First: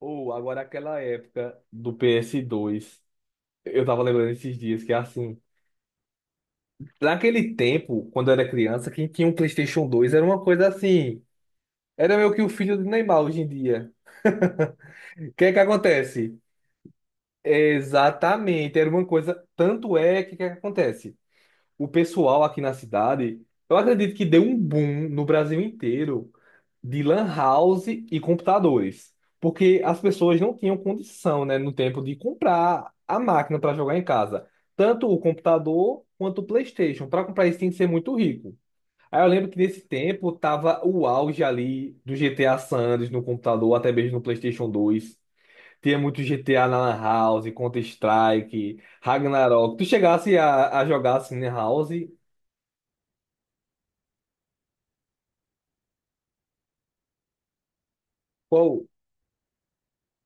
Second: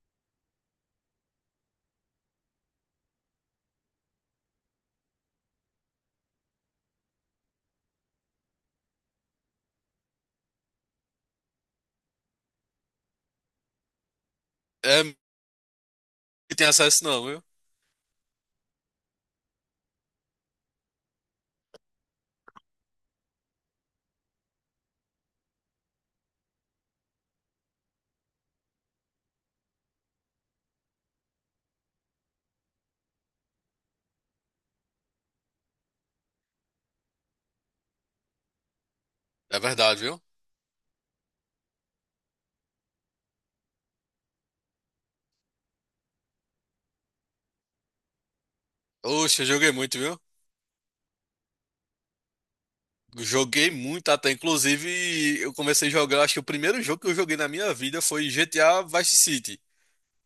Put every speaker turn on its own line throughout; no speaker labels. Ou agora aquela época do PS2. Eu tava lembrando esses dias que assim, naquele tempo, quando eu era criança, quem tinha um PlayStation 2 era uma coisa assim, era meio que o filho do Neymar hoje em dia.
É,
O que é que acontece?
que tem acesso não, viu?
Exatamente, era uma coisa, tanto é que o que é que acontece? O pessoal aqui na cidade, eu acredito que deu um boom no Brasil inteiro de lan house e computadores, porque as pessoas não tinham condição, né, no tempo de comprar a máquina para jogar em casa, tanto o computador quanto o PlayStation. Para comprar isso tinha que ser muito rico. Aí eu lembro que
É
nesse
verdade, viu?
tempo tava o auge ali do GTA San Andreas no computador, até mesmo no PlayStation 2. Tinha muito GTA na Lan House, Counter-Strike,
Oxe, eu joguei
Ragnarok. Tu
muito, viu?
chegasse a jogar assim na House,
Joguei muito até. Inclusive, eu comecei a jogar, acho que o primeiro jogo que eu joguei na minha vida foi GTA
qual,
Vice City.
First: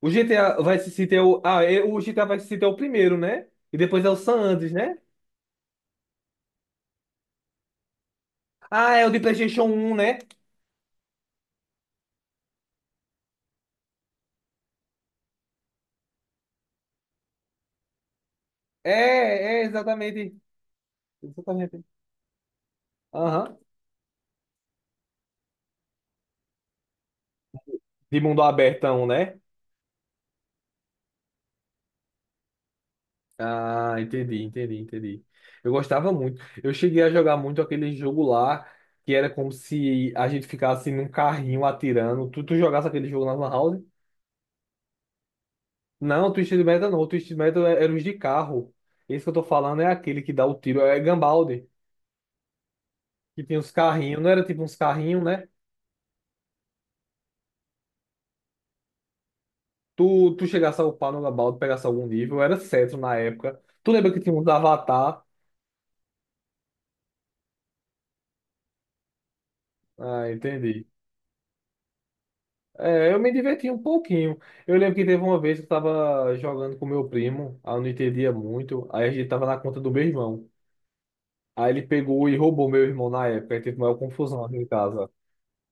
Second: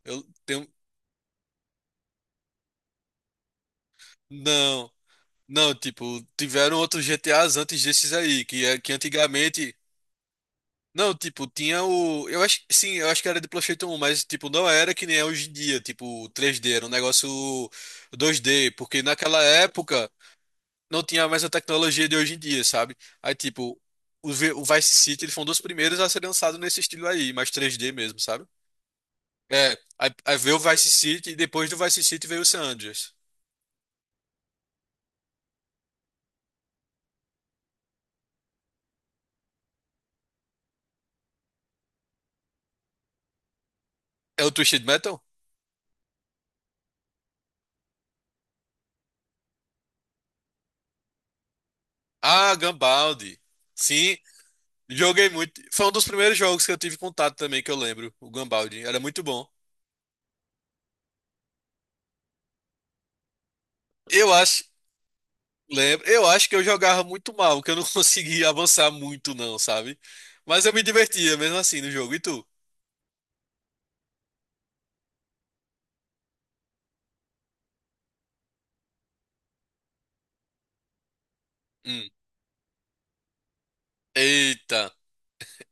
O
Eu
GTA
tenho.
vai se ter o. Ah, é, o GTA vai se ter o primeiro, né? E depois é o San Andreas,
Não,
né?
não, tipo, tiveram outros GTAs antes desses aí, que
Ah, é o de PlayStation
antigamente.
um, né?
Não, tipo, tinha o. Eu acho. Sim, eu acho que era de PlayStation 1, mas, tipo, não era que nem é hoje em dia, tipo, 3D, era um negócio 2D, porque naquela
É, é,
época
exatamente.
não tinha mais a
Exatamente.
tecnologia de hoje em dia, sabe? Aí,
Aham.
tipo, o Vice City eles foram dos primeiros a ser lançado nesse estilo aí, mais 3D mesmo,
De mundo
sabe?
abertão, né?
É, aí veio o Vice City e depois do Vice City veio o San Andreas.
Ah, entendi, entendi, entendi. Eu gostava muito. Eu cheguei a jogar muito aquele jogo lá, que era como se a gente ficasse num carrinho atirando. Tu jogasse aquele jogo na Lan House?
É o Twisted Metal?
Não, Twisted Metal não. Twisted Metal é, era os de carro. Esse que eu tô falando é aquele que dá o tiro, é Gunbound.
Ah, Gunbound.
Que tinha uns
Sim,
carrinhos, não era tipo uns carrinhos,
joguei
né?
muito. Foi um dos primeiros jogos que eu tive contato também, que eu lembro, o Gunbound. Era muito bom.
Tu chegasse a upar no Labaldo, pegasse algum nível, era cetro na época. Tu lembra que
Eu
tinha uns
acho,
avatar?
lembro, eu acho que eu jogava muito mal, que eu não conseguia avançar muito não, sabe?
Ah,
Mas eu me
entendi.
divertia mesmo assim no jogo. E tu?
É, eu me divertia um pouquinho. Eu lembro que teve uma vez que eu tava jogando com meu primo, aí eu não entendia muito, aí a gente tava na conta do meu irmão. Aí ele
Hum.
pegou e roubou meu irmão na época, aí teve maior confusão aqui em
Eita.
casa.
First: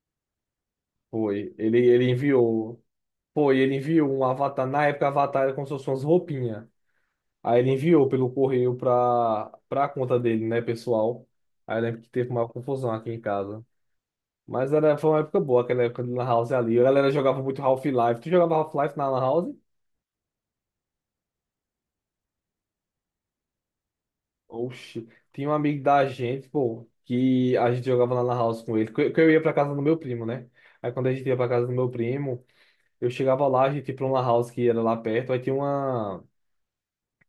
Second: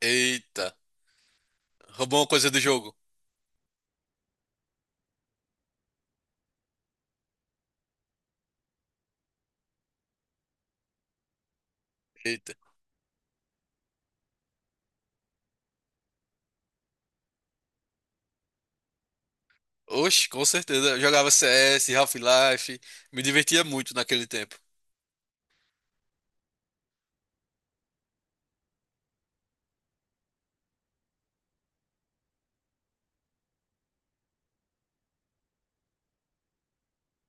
Eita,
Foi, ele
roubou uma coisa do
enviou,
jogo.
foi, ele enviou um avatar, na época avatar era como se fosse umas roupinhas. Aí ele enviou pelo correio para a conta dele, né, pessoal. Aí eu lembro que teve uma
Eita.
confusão aqui em casa. Mas era, foi uma época boa, aquela época de Lan House ali. A galera jogava muito Half-Life. Tu jogava Half-Life na Lan House?
Oxe, com certeza. Eu jogava CS, Half-Life, me divertia muito naquele tempo.
Oxi, tinha um amigo da gente, pô, que a gente jogava na Lan House com ele. Que eu ia pra casa do meu primo, né? Aí quando a gente ia pra casa do meu primo, eu chegava lá, a gente ia pra uma Lan House que era lá perto. Aí tinha uma.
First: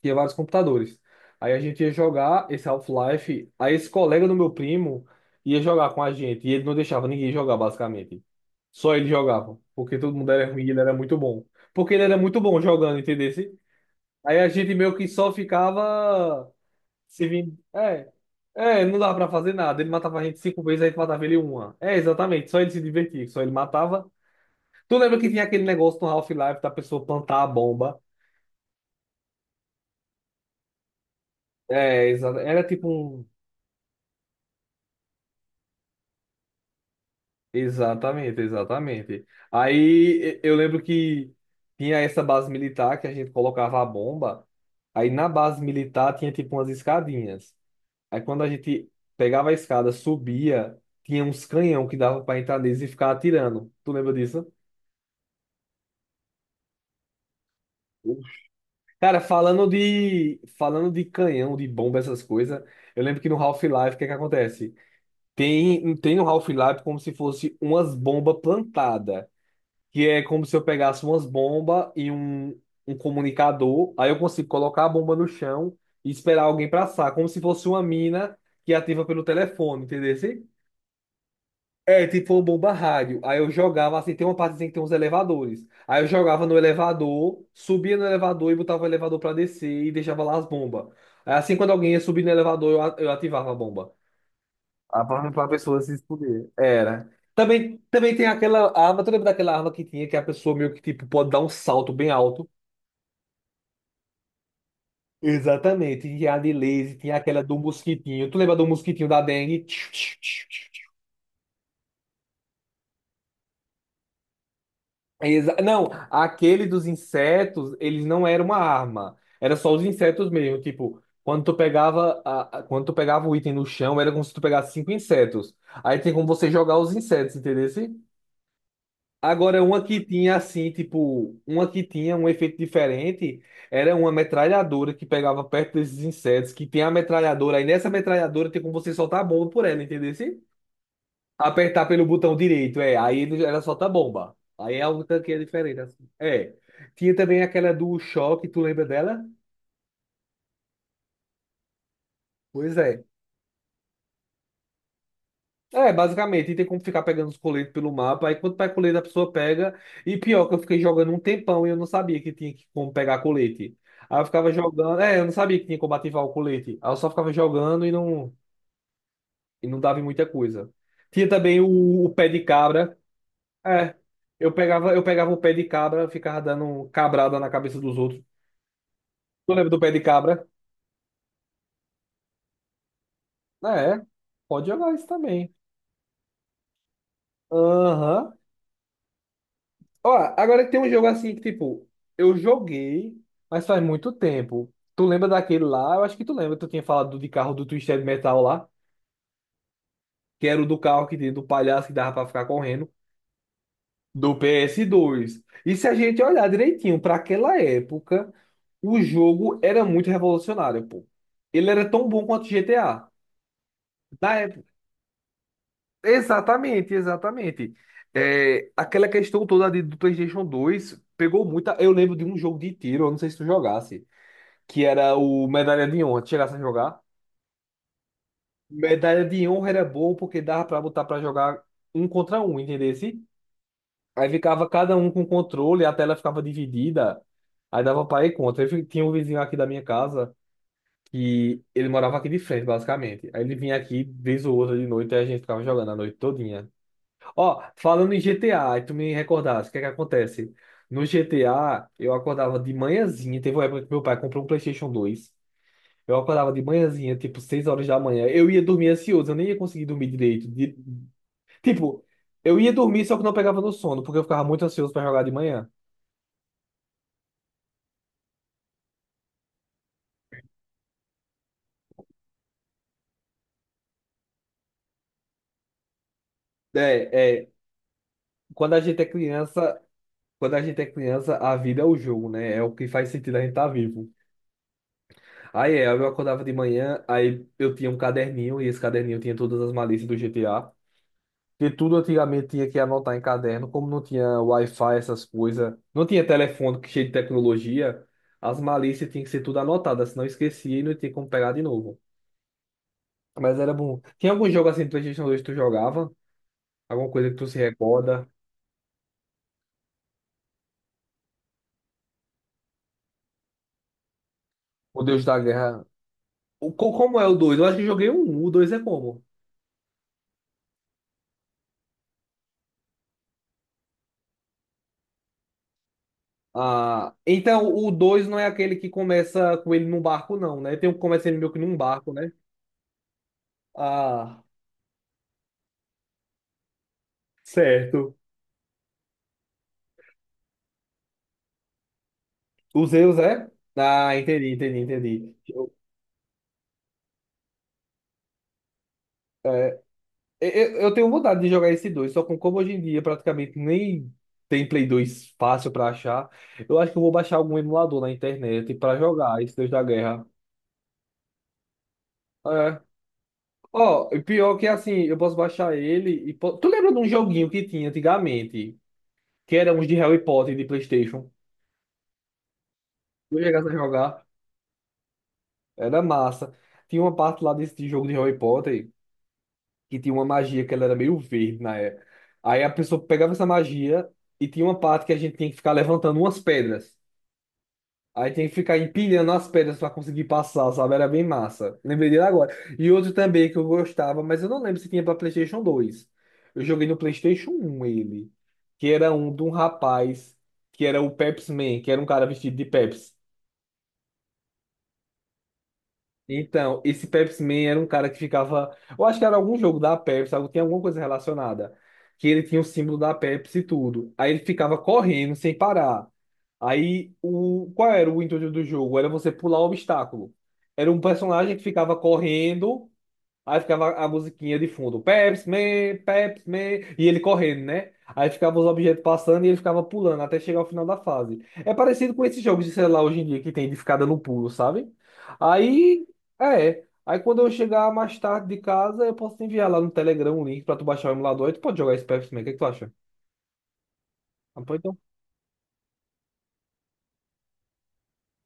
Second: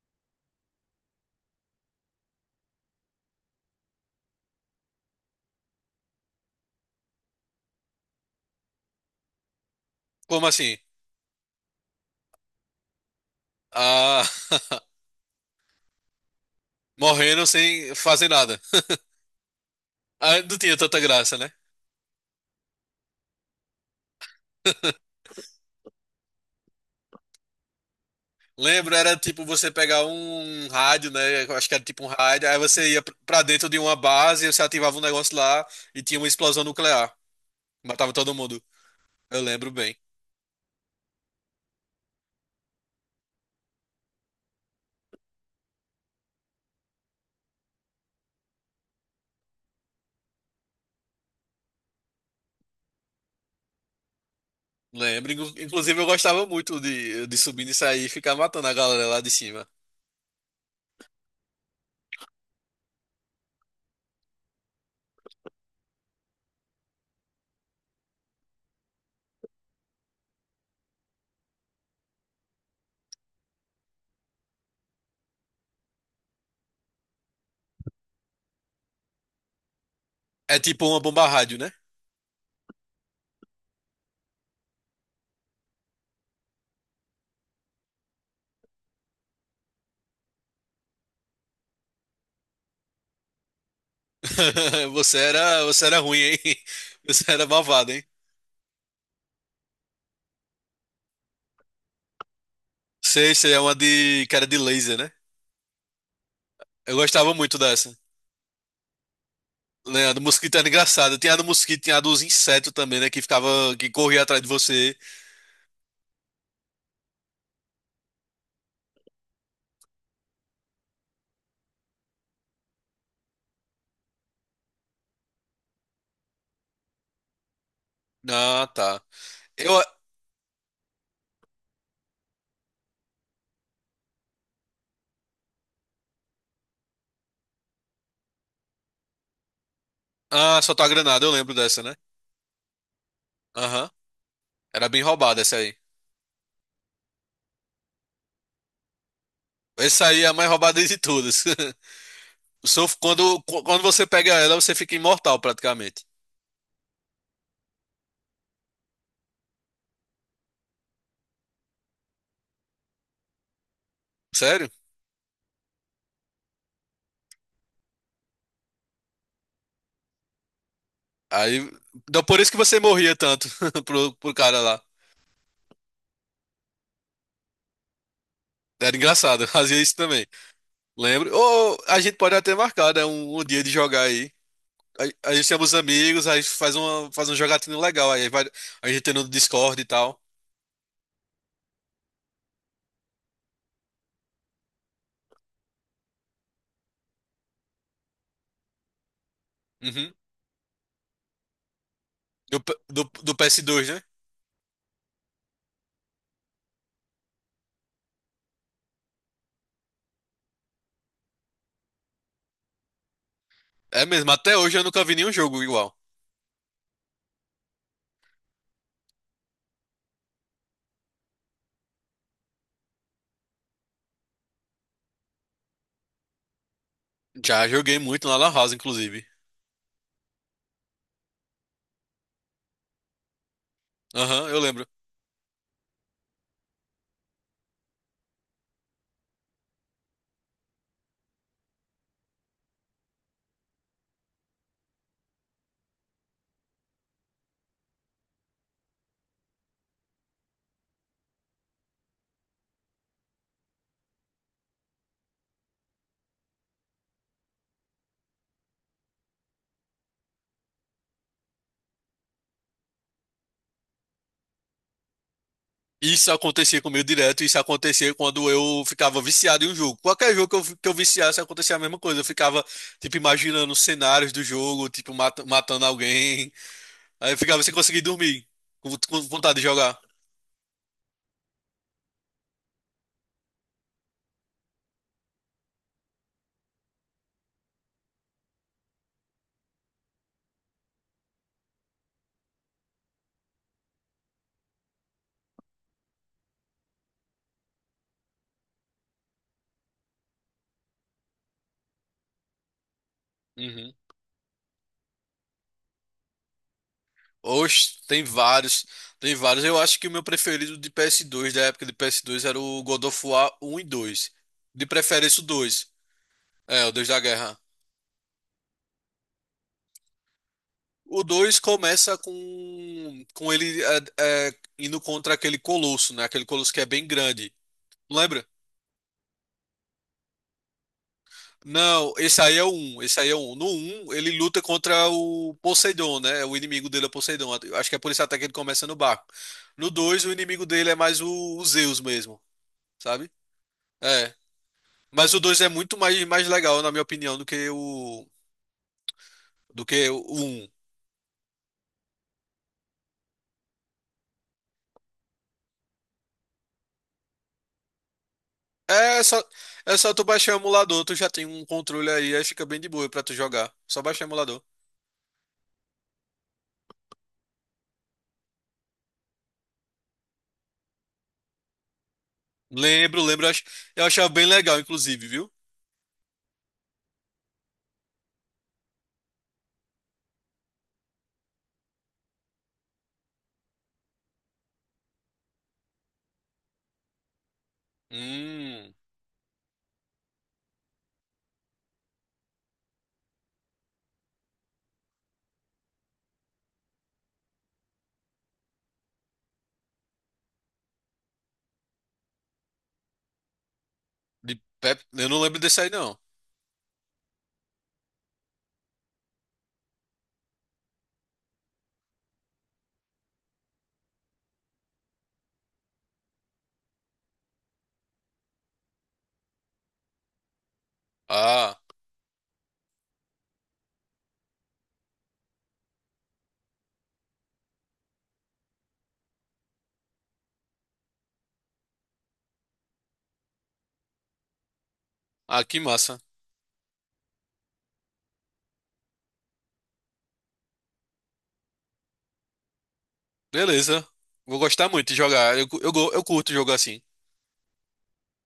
Tinha vários computadores. Aí a gente ia jogar esse Half-Life, aí esse colega do meu primo ia jogar com a gente, e ele não deixava ninguém jogar, basicamente. Só ele jogava, porque todo mundo
Como
era ruim e
assim?
ele era muito bom. Porque ele era muito bom jogando, entendeu?
Ah,
Aí a gente meio que só ficava se
morrendo
vin-
sem
É,
fazer nada.
é, não dava pra fazer nada. Ele matava a gente
Ah, não
cinco
tinha
vezes, a gente
tanta
matava ele
graça, né?
uma. É, exatamente, só ele se divertia, só ele matava. Tu lembra que tinha aquele negócio no Half-Life da pessoa plantar a bomba?
Lembro, era tipo você pegar um rádio, né? Eu acho que era tipo um
É,
rádio, aí
era tipo
você ia
um.
pra dentro de uma base, você ativava um negócio lá e tinha uma explosão nuclear. Matava todo
Exatamente,
mundo.
exatamente.
Eu lembro bem.
Aí eu lembro que tinha essa base militar que a gente colocava a bomba. Aí na base militar tinha tipo umas escadinhas. Aí quando a gente pegava a escada, subia, tinha uns canhão que dava para entrar neles e ficar atirando. Tu lembra disso?
Lembro. Inclusive, eu gostava muito de subir e sair, e ficar matando a galera
Cara,
lá de cima.
falando de canhão, de bomba, essas coisas, eu lembro que no Half-Life, o que é que acontece? Tem no Half-Life como se fosse umas bombas plantadas. Que é como se eu pegasse umas bombas e um comunicador, aí eu consigo colocar a bomba no chão e esperar alguém passar, como se fosse uma mina que ativa pelo telefone, entendeu? Assim?
É tipo uma bomba rádio, né?
É, tipo uma bomba rádio. Aí eu jogava, assim, tem uma parte assim que tem uns elevadores. Aí eu jogava no elevador, subia no elevador e botava o elevador pra descer e deixava lá as bombas. Aí, assim, quando alguém ia subir no elevador, eu ativava a bomba. A
Você
para
era,
pessoa
você
se
era ruim,
esconder.
hein?
Era.
Você era
Também,
malvado, hein?
também tem aquela arma, tu lembra daquela arma que tinha que a pessoa meio que tipo pode dar um salto bem alto?
Sei, sei, é uma de cara de laser, né?
Exatamente. Tinha a de
Eu
laser, tinha
gostava
aquela do
muito dessa.
mosquitinho. Tu lembra do mosquitinho da dengue? Tchiu,
Né, a
tchiu,
do
tchiu,
mosquito era
tchiu.
engraçado. Tinha a do mosquito, tinha a dos insetos também, né? Que ficava, que corria atrás de você.
Não, aquele dos insetos, eles não era uma arma. Era só os insetos mesmo. Tipo, quando tu pegava, quando tu pegava o item no chão, era como se tu pegasse cinco insetos. Aí tem como você jogar os insetos, entendeu?
Ah, tá.
Agora,
Eu,
uma que tinha assim, tipo, uma que tinha um efeito diferente, era uma metralhadora que pegava perto desses insetos, que tem a metralhadora, aí nessa metralhadora tem como você soltar a bomba por ela, entendeu? Assim?
ah, soltou a granada, eu lembro dessa,
Apertar
né?
pelo botão direito, é, aí ela solta a
Aham.
bomba. Aí é
Era bem
algo que é
roubada essa aí.
diferente, assim. É. Tinha também aquela do choque, tu lembra dela?
Essa aí é a mais roubada de todas.
Pois
Só
é.
quando você pega ela, você fica imortal
É,
praticamente.
basicamente, e tem como ficar pegando os coletes pelo mapa. Aí quando pega colete, a pessoa pega. E pior, que eu fiquei jogando um tempão e eu não sabia como pegar colete. Aí eu ficava
Sério?
jogando. É, eu não sabia que tinha como ativar o colete. Aí eu só ficava jogando e não dava em muita coisa. Tinha também
Aí,
o
então
pé de
por isso que você
cabra.
morria tanto
É,
pro cara lá.
eu pegava o pé de cabra, ficava dando cabrada na cabeça dos outros.
Era engraçado,
Tu lembra do
fazia
pé
isso
de
também.
cabra?
Lembro. Ou a gente pode até marcar, né? Um dia de jogar
É,
aí.
pode jogar isso
A gente
também.
chama os amigos, aí faz uma, faz um jogatinho legal. Aí
Aham.
vai, a gente tem no Discord e
Ó,
tal.
agora tem um jogo assim que, tipo, eu joguei, mas faz muito tempo. Tu lembra daquele lá? Eu acho que tu lembra, tu tinha falado do de carro do Twisted Metal lá,
Uhum.
que era o do carro que tinha do palhaço que dava pra ficar
Do, P-
correndo,
do, do PS2, né?
do ps dois. E se a gente olhar direitinho, pra aquela época, o jogo era muito revolucionário, pô. Ele era tão bom quanto GTA.
É mesmo,
Na
até
época.
hoje eu nunca vi nenhum jogo igual.
Exatamente, exatamente. É, aquela questão toda do PlayStation 2 pegou muita. Eu lembro de um jogo de tiro, eu não sei se tu jogasse. Que era o Medalha de Honra. Tu chegasse a jogar.
Já joguei muito na Lan House,
Medalha
inclusive.
de Honra era bom porque dava pra botar pra jogar um contra um, entendesse? Aí
Aham, eu
ficava
lembro.
cada um com controle, a tela ficava dividida, aí dava pra ir contra. Tinha um vizinho aqui da minha casa que ele morava aqui de frente, basicamente. Aí ele vinha aqui vez ou outra de noite e a gente ficava jogando a noite todinha. Ó, falando em GTA, aí tu me recordasse, o que é que acontece? No GTA, eu acordava de manhãzinha, teve uma época que meu pai comprou um PlayStation 2. Eu acordava de manhãzinha, tipo, 6 horas da manhã. Eu ia dormir ansioso, eu nem ia conseguir dormir direito. Tipo, eu ia dormir, só que não pegava no sono, porque eu ficava muito ansioso pra jogar de manhã.
Isso acontecia comigo direto, isso acontecia quando eu ficava viciado em um jogo. Qualquer jogo que eu viciasse, acontecia a mesma coisa. Eu ficava, tipo, imaginando os cenários do jogo, tipo, matando alguém. Aí eu
É, é,
ficava sem conseguir dormir,
quando a
com,
gente é
com vontade de
criança,
jogar.
quando a gente é criança, a vida é o jogo, né? É o que faz sentido a gente estar vivo. Aí é, eu acordava de manhã, aí eu tinha um caderninho, e esse caderninho tinha todas as malícias do GTA. Porque tudo antigamente tinha que anotar em caderno, como não tinha Wi-Fi, essas coisas, não tinha telefone que cheio de tecnologia, as malícias tinham que ser tudo anotadas, senão esquecia e não tinha como pegar de novo. Mas era
Uhum.
bom. Tinha algum jogo assim do PlayStation 2 que tu jogava? Alguma coisa que tu se
Oxe, tem
recorda?
vários. Tem vários. Eu acho que o meu preferido de PS2, da época de PS2, era o God of War um e dois. De
O Deus da
preferência o
Guerra.
2.
O,
É, o Deus da
como é o 2?
Guerra.
Eu acho que eu joguei um. O 2 é como?
O 2 começa com, com ele indo contra aquele colosso, né? Aquele colosso que é bem
Ah,
grande.
então o
Não
2 não é
lembra?
aquele que começa com ele num barco, não, né? Tem um que começa ele meio que num barco,
Não,
né?
esse aí é o 1. Esse aí é o 1. No um ele
Ah,
luta contra o Poseidon, né? O inimigo dele é o Poseidon. Eu acho que é por
certo.
isso até que ele começa no barco. No 2 o inimigo dele é mais o Zeus mesmo,
O Zeus
sabe?
é? Ah,
É.
entendi, entendi,
Mas
entendi.
o 2 é
Eu,
muito mais, mais legal, na minha opinião, do que o 1.
eu, eu tenho vontade de jogar esse 2, só com como hoje em dia praticamente nem tem Play 2 fácil pra achar. Eu acho que eu vou baixar algum emulador na internet pra
É
jogar
só,
esse Deus da
é só tu
Guerra.
baixar o emulador, tu já tem um controle aí, aí fica
É.
bem de boa pra tu jogar. Só
Ó, e
baixar o
pior
emulador.
que é assim, eu posso baixar ele Tu lembra de um joguinho que tinha antigamente, que era uns de Harry Potter de PlayStation?
Lembro,
Eu
lembro,
chegasse a
eu
jogar,
achava bem legal, inclusive, viu?
era massa. Tinha uma parte lá desse de jogo de Harry Potter que tinha uma magia que ela era meio verde na época. Aí a pessoa pegava essa magia e tinha uma parte que a gente tinha que ficar levantando umas pedras. Aí tem que ficar
Hum,
empilhando as pedras para conseguir passar, sabe? Era bem massa. Lembrei dele agora. E outro também que eu gostava, mas eu não lembro se tinha para PlayStation 2. Eu joguei no PlayStation um ele, que era um de um rapaz que era o Pepsi Man, que era um cara vestido de Pepsi.
eu não lembro desse aí, não.
Então, esse Pepsi Man era um cara que ficava. Eu acho que era algum jogo da Pepsi, tinha alguma coisa relacionada. Que ele tinha o símbolo da Pepsi e tudo. Aí ele ficava correndo sem parar. Aí, o qual era o intuito do jogo? Era você pular o obstáculo. Era um personagem que
Ah,
ficava correndo. Aí ficava a musiquinha de fundo, Pepsi Man, Pepsi Man, e ele correndo, né? Aí ficava os objetos passando e ele ficava pulando até chegar ao final da fase. É parecido com esses jogos de celular hoje em dia que tem de ficar dando pulo, sabe?
ah, que
Aí,
massa.
é. Aí quando eu chegar mais tarde de casa, eu posso te enviar lá no Telegram um link pra tu baixar o emulador e tu pode jogar esse Pepsi Man. O que é que tu acha?
Beleza. Vou
Ah, pois
gostar muito
então
de jogar. Eu, cu- eu, go- eu curto jogo assim.